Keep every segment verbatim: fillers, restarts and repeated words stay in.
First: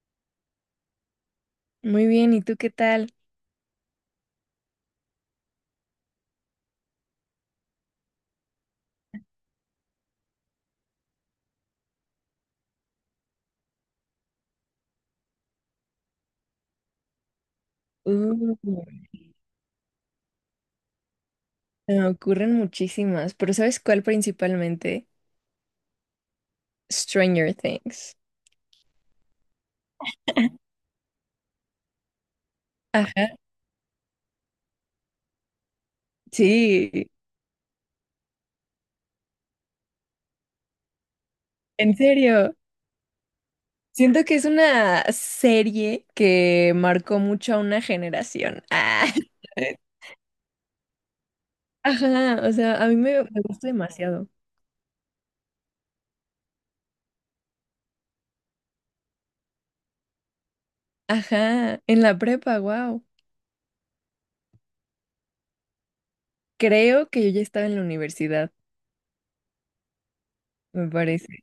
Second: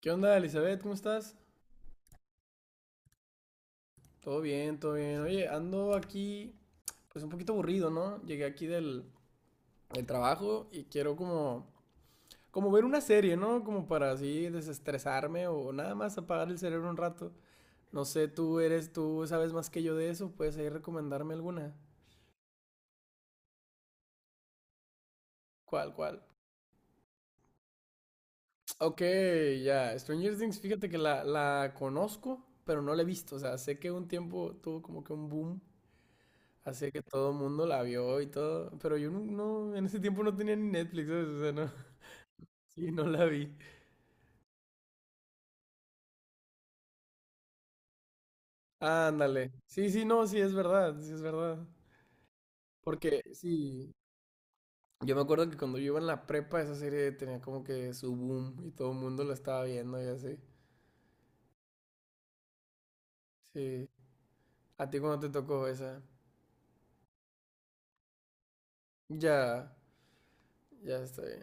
¿Qué onda, Elizabeth? ¿Cómo estás? Muy bien, ¿y tú qué tal? Todo bien, todo bien. Oye, ando aquí, pues un poquito aburrido, ¿no? Llegué aquí del, del trabajo y quiero como, como ver una serie, ¿no? Como para así desestresarme o nada más apagar el cerebro un rato. No Uh, sé, tú eres, tú sabes más que yo de eso, puedes ahí recomendarme alguna. Me ocurren muchísimas, pero ¿sabes cuál principalmente? ¿Cuál, cuál? Stranger Things. Ok, ya. Stranger Things, fíjate que la, la conozco, pero no la he visto. Ajá, O sea, sé que un tiempo tuvo como que un boom. Así que sí, todo el mundo la vio y todo. Pero yo no, no- en ese tiempo no tenía ni Netflix, ¿sabes? O sea, no. en serio. Sí, no la vi. Siento que es una serie que marcó mucho a una generación. Ah. Ándale. Sí, sí, no, sí, es verdad, sí, es verdad. Ajá, o sea, a mí Porque me, me gusta sí, demasiado. yo me acuerdo que cuando yo iba en la prepa, esa serie tenía como que su boom y todo el mundo la estaba viendo y así. Ajá, en la prepa, wow. Sí. ¿A ti cuando te tocó esa? Creo que yo ya estaba en la universidad, Ya, me ya está parece. bien.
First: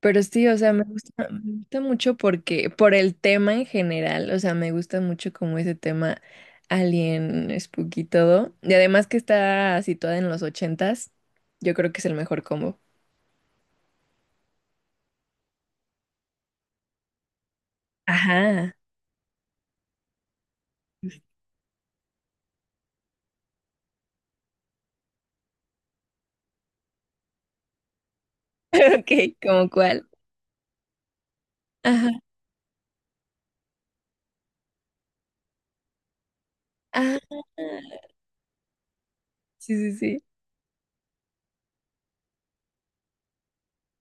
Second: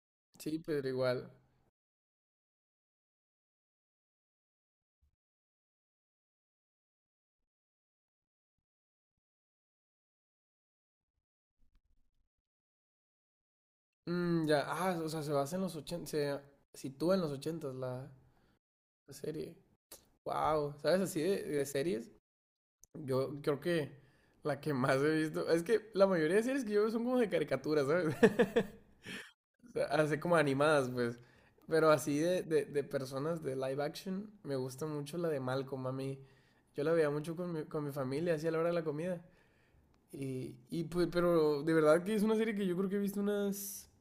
Pero sí, o Sí, sea, me pero gusta, igual. me gusta mucho porque, por el tema en general, o sea, me gusta mucho como ese tema alien, spooky y todo. Y además que está situada en los ochentas, yo creo que es el mejor combo. Mm, ya, ah, o sea, se basa en los ochenta, se sitúa en los ochentas la, Ajá. la serie. Wow, ¿sabes así de de series? Yo creo que la que más he visto, es que la mayoría de series que yo veo son como de caricaturas, ¿sabes? Ok, ¿como O sea, cuál? así como animadas, pues. Pero Ajá. así de, de, de personas de live action, me gusta mucho la de Malcolm, a mí. Yo la veía mucho Ah, con mi, con mi familia, así a la hora de la comida. sí, sí, sí. Y, y pues, pero de verdad que es una serie que yo creo que he visto unas,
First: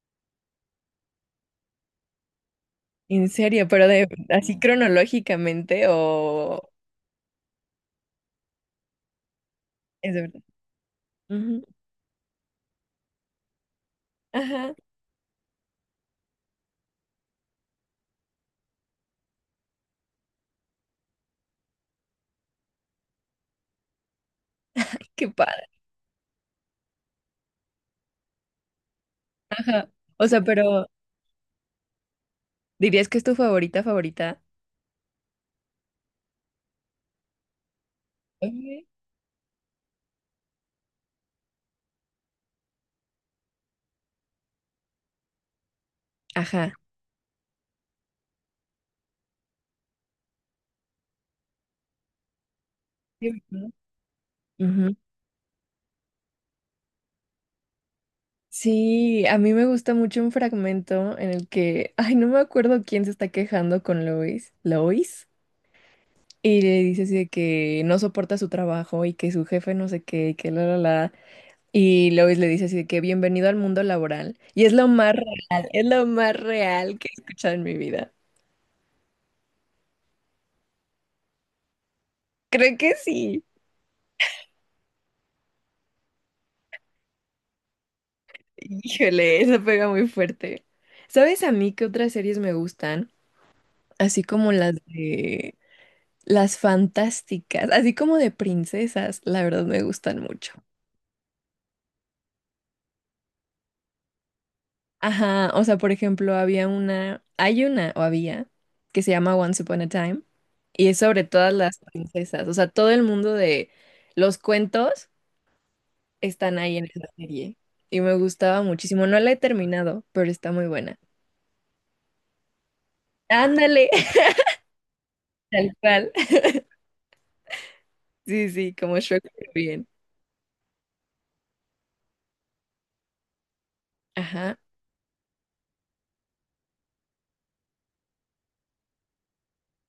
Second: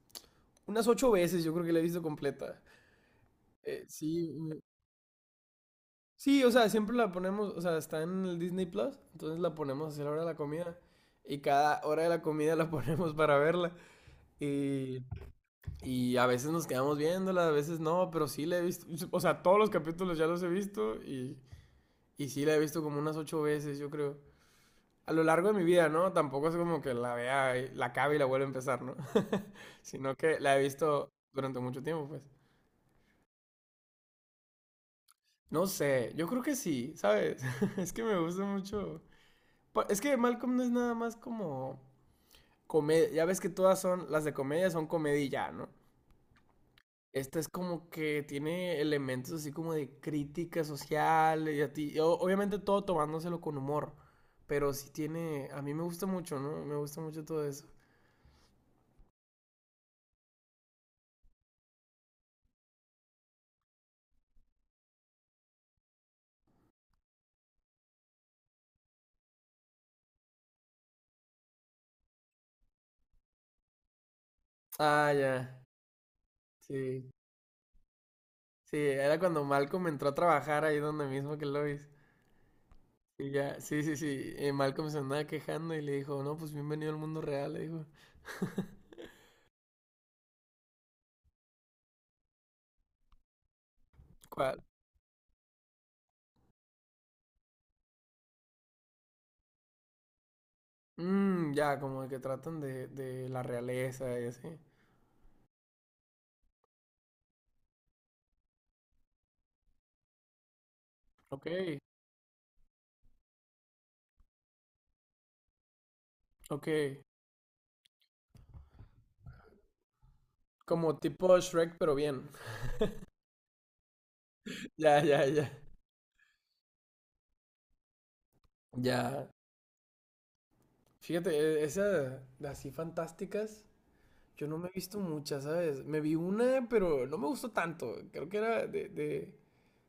unas ocho veces, yo creo que la he visto completa. En serio, Eh, pero de Sí, así cronológicamente sí, o sea, o siempre la ponemos, o sea, está en el Disney Plus, entonces la ponemos a hacer la es hora de de la verdad. comida. Y Ujú. cada hora de la comida la ponemos para verla. Ajá, Y, y a veces nos quedamos viéndola, a veces no, pero sí la he visto. O sea, todos los capítulos ya los he visto y, y sí la he visto como unas ocho veces, yo creo. A lo qué largo de mi padre. vida, ¿no? Tampoco es como que la vea, y la acabe y la vuelva a empezar, ¿no? Ajá. Sino O que sea, la he pero visto durante mucho tiempo, pues. ¿dirías que es tu favorita favorita? No sé, yo creo que sí, ¿sabes? Es que me gusta Ujú. mucho. Pa- Es que Malcolm no es nada más como comedia. Ya ves que todas son, las de comedia son comedia y ya, ¿no? Ajá. Esta es como que tiene elementos así como de crítica social y a ti. O- obviamente todo Sí. tomándoselo con humor. Pero sí Ujú. tiene. A mí me gusta mucho, ¿no? Me gusta mucho todo eso. Sí, a mí me gusta mucho un fragmento en el que, ay, no me acuerdo quién se está quejando con Lois, Lois, y le dice así de que no soporta su trabajo y que su jefe no sé qué, y que la, la, la, y Lois le dice así de que bienvenido al mundo laboral, y es lo Ah, más ya. real, es lo más real Sí. que he escuchado en mi vida. Sí, era cuando Malcolm entró a trabajar ahí donde mismo que Lois. Creo que Y sí. ya, sí, sí, sí. eh, Malcolm se andaba quejando y le dijo, no, pues bienvenido al mundo real, le dijo. Híjole, eso pega muy fuerte. ¿Sabes a mí qué otras series me gustan? Así como ¿Cuál? las de... Las fantásticas, así como de princesas, la verdad me gustan mucho. Mm, ya, como que tratan de, de la realeza y así. Ajá, o sea, por ejemplo, había una, hay una o había que se llama Once Upon a Time y es sobre Ok, todas las princesas, o sea, todo el mundo de los cuentos están ok. ahí en esa serie y me gustaba muchísimo. No la he terminado, pero está muy buena. Como tipo Shrek, pero bien. Ándale, Ya, ya, ya. tal cual. Sí, sí, como Shrek, Ya. pero bien. Fíjate, e- esas de así fantásticas, yo no Ajá. me he visto muchas, ¿sabes? Me vi una, pero no me gustó tanto. Creo que era de, de-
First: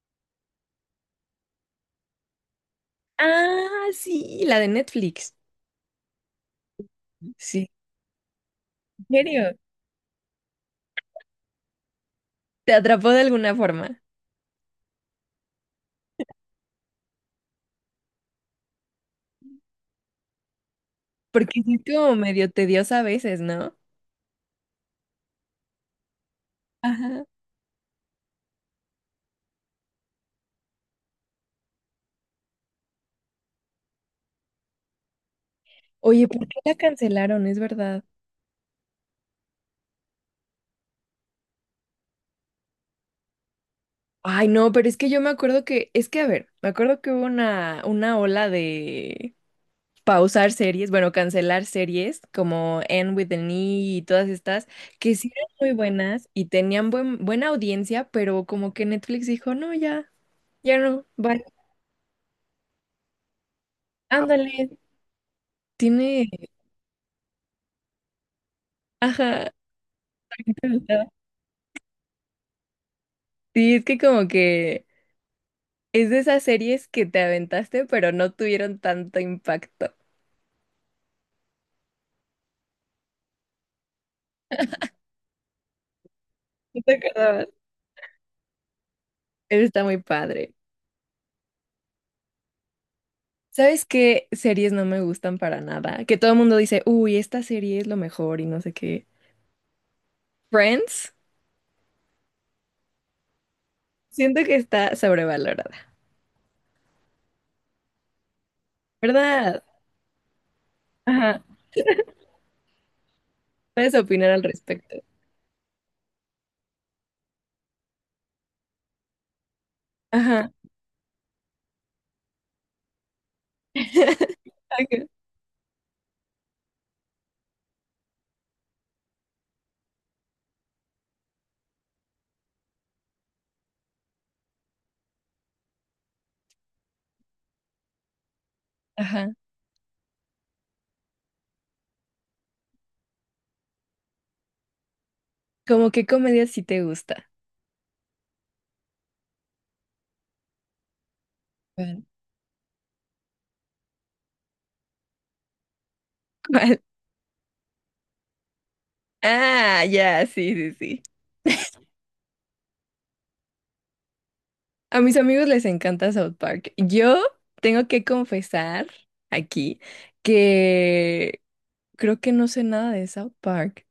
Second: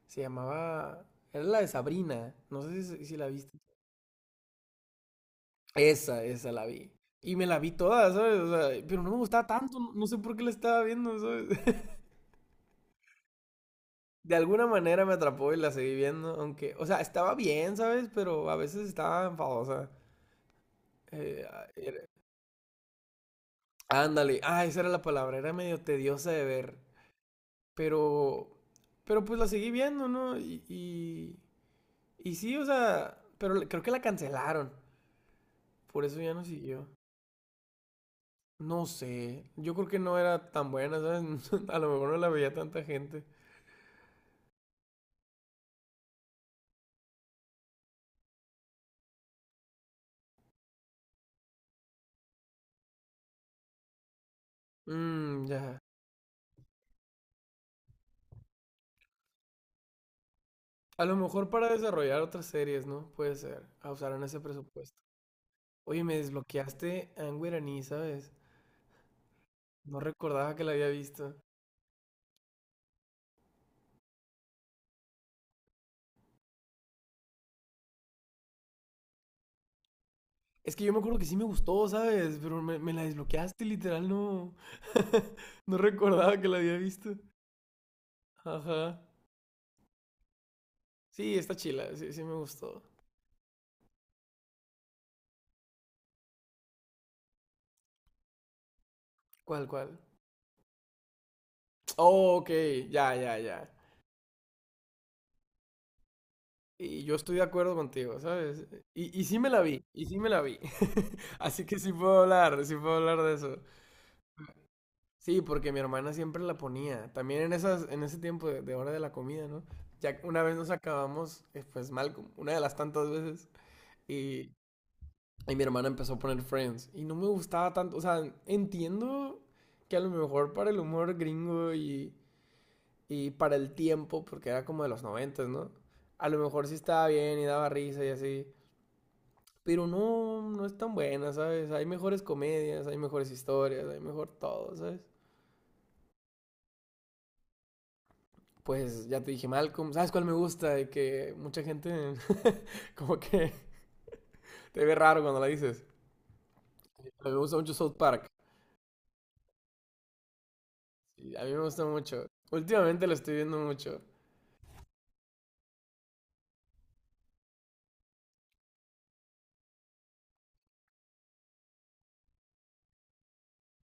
se llamaba, era la de Sabrina. No sé si, si si la viste. Ah, sí, la de Netflix. Esa, esa la vi. Y me la Sí, vi toda, ¿sabes? O sea, pero ¿en no me gustaba serio? tanto, no no sé por qué la estaba viendo, ¿sabes? ¿Te atrapó de alguna forma? De alguna manera me atrapó y la seguí viendo, aunque, o sea, estaba bien, ¿sabes? Pero a veces estaba enfadosa. Eh, Porque sí es era- como medio tediosa a veces, ¿no? Ándale, ah, esa era la palabra, era medio tediosa de ver, Ajá. pero, pero pues la seguí viendo, ¿no? Y, y, y sí, o sea, pero le- creo que la cancelaron, por eso Oye, ya no ¿por qué la siguió. cancelaron? Es verdad. No sé, yo creo que no era tan buena, ¿sabes? A lo mejor no la veía tanta gente. Ay, no, pero es que yo me acuerdo que, es que a ver, me acuerdo que hubo una, una ola de pausar series, bueno, cancelar series como End with the Knee y todas estas, que sí Mmm, eran muy ya. buenas y tenían buen, buena audiencia, pero como que Netflix dijo, no, ya, ya A no, lo vale, mejor para desarrollar otras series, ¿no? Puede ser, ah, usaron ese ándale, presupuesto. Oye, me tiene, desbloqueaste Angwer Annie, ¿sabes? ajá, No recordaba que la había visto. sí, es que como que es de esas series que te aventaste, pero no tuvieron tanto impacto. Es que yo me acuerdo que sí me gustó, ¿sabes? Pero me, me la desbloqueaste, literal, no. No recordaba que la había No te visto. acordabas. Ajá. Está muy padre. Sí, está chila, sí, sí me gustó. ¿Sabes qué series no me gustan para nada? Que todo el mundo dice, uy, esta serie es lo mejor y no sé qué. ¿Cuál, cuál? Friends, Oh, ok, ya, ya, ya. siento que está sobrevalorada, Y yo estoy de acuerdo contigo, ¿sabes? Y, y sí me la ¿verdad? vi, y sí me la vi. Ajá. Así que sí puedo hablar, sí puedo hablar de eso. Puedes opinar al respecto. Sí, porque mi hermana siempre la ponía. También en esas, en ese tiempo de, de hora de la comida, ¿no? Ya una Ajá. vez nos acabamos, eh, pues mal, como una de las tantas veces, y, Ok. y mi hermana empezó a poner Friends. Y no me gustaba tanto. O sea, entiendo que a lo mejor para el humor gringo y, y para el tiempo, porque era como de los noventas, ¿no? A lo mejor sí estaba bien y daba risa y así. Ajá. Pero no, no es tan buena, ¿sabes? Hay mejores comedias, hay mejores historias, hay mejor todo, ¿sabes? ¿Cómo qué comedia sí te gusta? Pues ya te dije Malcolm, ¿sabes cuál me gusta? Y que mucha Bueno. gente como que te ve raro cuando la dices. ¿Cuál? Me gusta mucho South Park. Ah, ya, sí, sí, sí. Sí, a mí me gusta mucho. Últimamente lo estoy viendo mucho. A mis amigos les encanta South Park. Yo tengo que confesar aquí que creo que no sé nada de South Park.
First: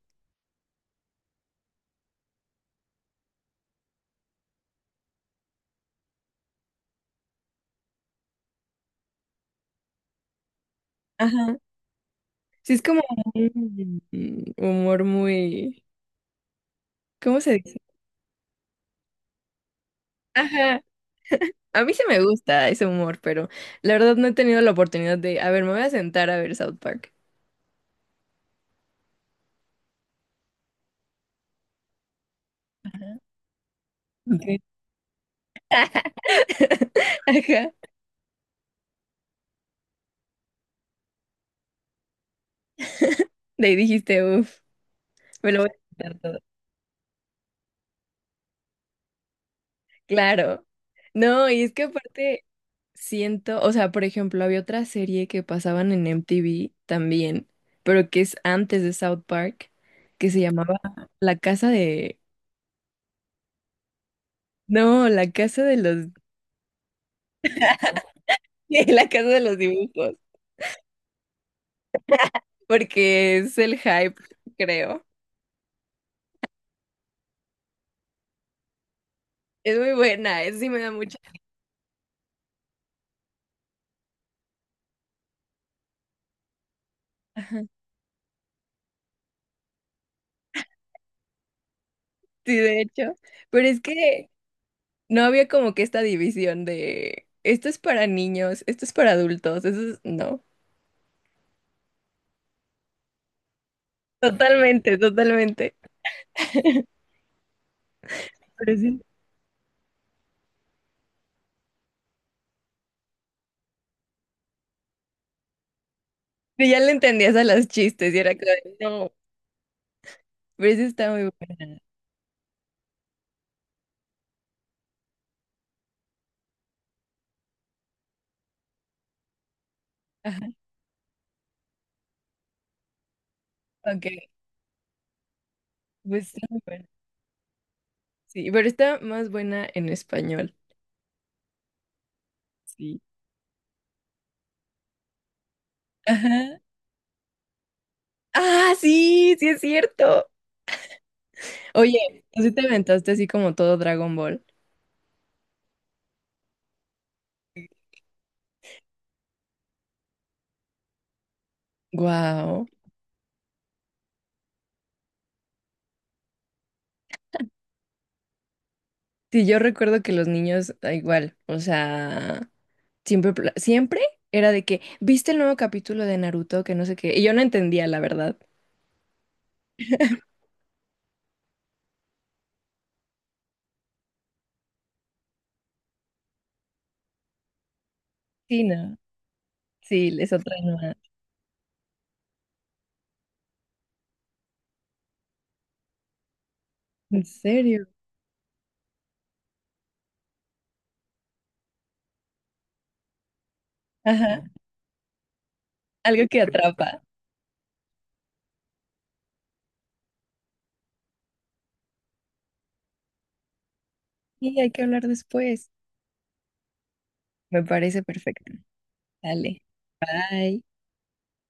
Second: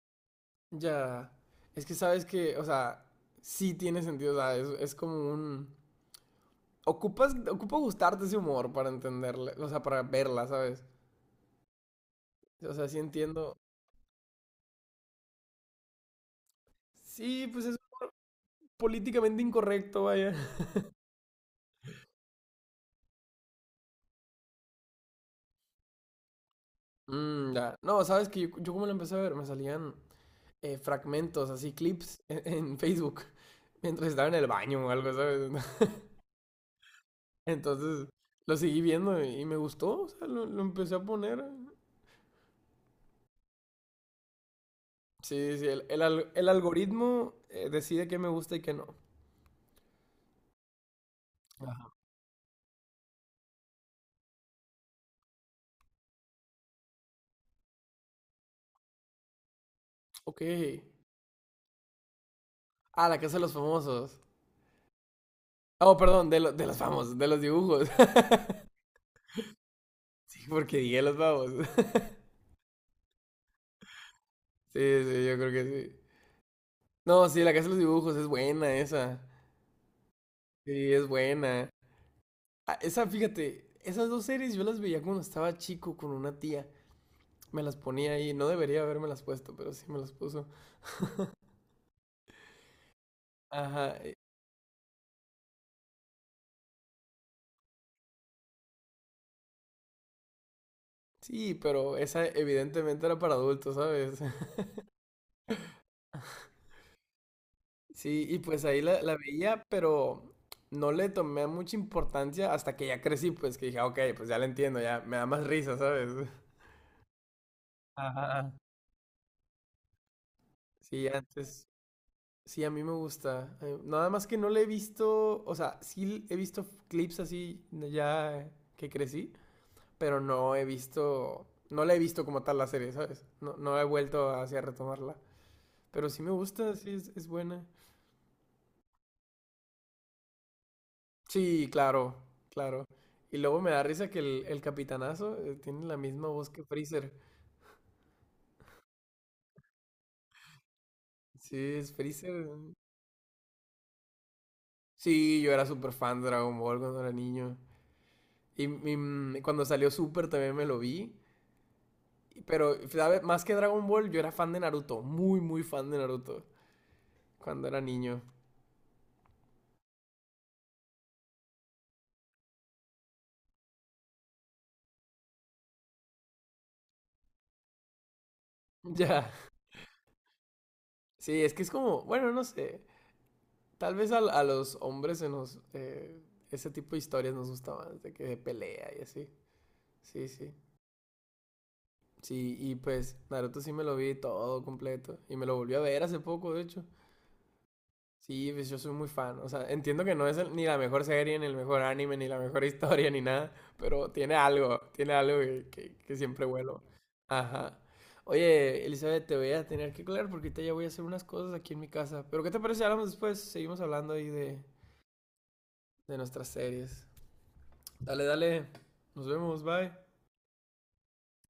Ya. Es que sabes que, o sea, sí tiene sentido. O sea, es, es como un. Ocupas, ocupa gustarte ese humor para entenderla, o sea, para verla, ¿sabes? Ajá. O Sí, es sea, sí como entiendo. un humor muy... ¿Cómo Sí, se pues es dice? políticamente incorrecto, vaya. Ajá. A mí sí me gusta ese humor, pero la verdad no he tenido la oportunidad de... A ver, me voy a sentar a ver South Park. Mm, ya. No, sabes que yo, yo como lo empecé a ver, me salían eh, fragmentos, así clips en, en, Facebook, mientras estaba en el Ok. baño o algo, ¿sabes? Ajá. Entonces lo seguí viendo y me gustó, o sea, lo, lo empecé a poner. De ahí dijiste, uff, me Sí, lo sí, voy a el, el, sentar al- todo. el algoritmo eh, decide qué me gusta y qué no. Claro. No, y es que Ajá. aparte... Siento, o sea, por ejemplo, había otra serie que pasaban en M T V también, pero que es antes de South Park, que se Ok. llamaba La Casa de... Ah, la casa de los famosos. No, La Casa de Oh, los... perdón, de, lo- de los famosos, de los dibujos. La Casa de los Dibujos, Sí, porque dije los famosos. porque es el hype, Sí, creo. sí, yo creo que sí. No, sí, la casa de los dibujos es buena esa. Es muy buena, es, sí me da Sí, es mucha... buena. Ah, esa, fíjate, esas dos series yo las veía cuando estaba chico con una tía. Ajá, Me las ponía ahí, no debería haberme las puesto, pero sí me las puso. sí, de hecho, pero es Ajá, eh, que no había como que esta división de esto es para niños, esto es para adultos, eso es... No, sí, pero esa evidentemente era para adultos, ¿sabes? totalmente, totalmente. Sí, y pues Pero ahí la, sí. la veía, pero no le tomé mucha importancia hasta que ya crecí, pues que dije, "Ah, ok, pues ya la entiendo, ya me da más risa, ¿sabes? Pero ya le entendías a los chistes y era Ajá. como, de, no, pero esa Sí, está muy antes, buena. sí, a mí me gusta. Eh, Nada más que no le he visto, o sea, sí he visto clips así ya que crecí. Pero Ajá, no he visto, no la he visto como tal la serie, ¿sabes? No, no he ok, vuelto hacia retomarla, pero sí pues me está muy gusta, buena. sí es, es buena. Sí, pero está más buena en español. Sí, claro, claro. Sí. Y luego me da risa que el, el capitanazo eh, tiene la misma voz Ajá. que Freezer. Ah, sí, sí es cierto. Sí, es Oye, Freezer. ¿tú sí te Mm. aventaste así como todo Dragon Ball? Sí, yo era súper fan de Dragon Ball cuando era niño. Y, y, mm, cuando salió Super también me lo vi. Y- Wow. Pero, sabes más que Dragon Ball, yo era fan de Naruto. Muy, muy fan de Naruto. Cuando era niño. Sí, yo recuerdo que los niños, da igual, o sea, siempre, pla- siempre era de que, ¿viste el nuevo capítulo de Naruto? Que no sé qué. Y yo no entendía, la verdad. Ya. Sí, es que es como, bueno, no sé. Tal vez a, a los hombres se nos, eh, ese tipo de historias nos gusta más, de que de Sí, pelea no. y así. Sí, Sí, les sí. otra nueva. Sí, y pues Naruto sí me lo vi todo completo. Y me lo volví a ver hace poco, de hecho. ¿En serio? Sí, pues yo soy muy fan. O sea, entiendo que no es el- ni la mejor serie, ni el mejor anime, ni la mejor historia, ni nada. Pero tiene Ajá. algo, tiene algo que, que- que Algo que siempre vuelo. atrapa. Ajá. Oye, Elizabeth, te voy a tener que colgar porque ahorita ya voy a hacer unas cosas aquí en mi casa. Pero ¿qué te parece si hablamos después? Seguimos hablando ahí de, Y hay que hablar después. de nuestras series. Me parece Dale, perfecto. dale. Nos vemos, Dale. bye. Bye.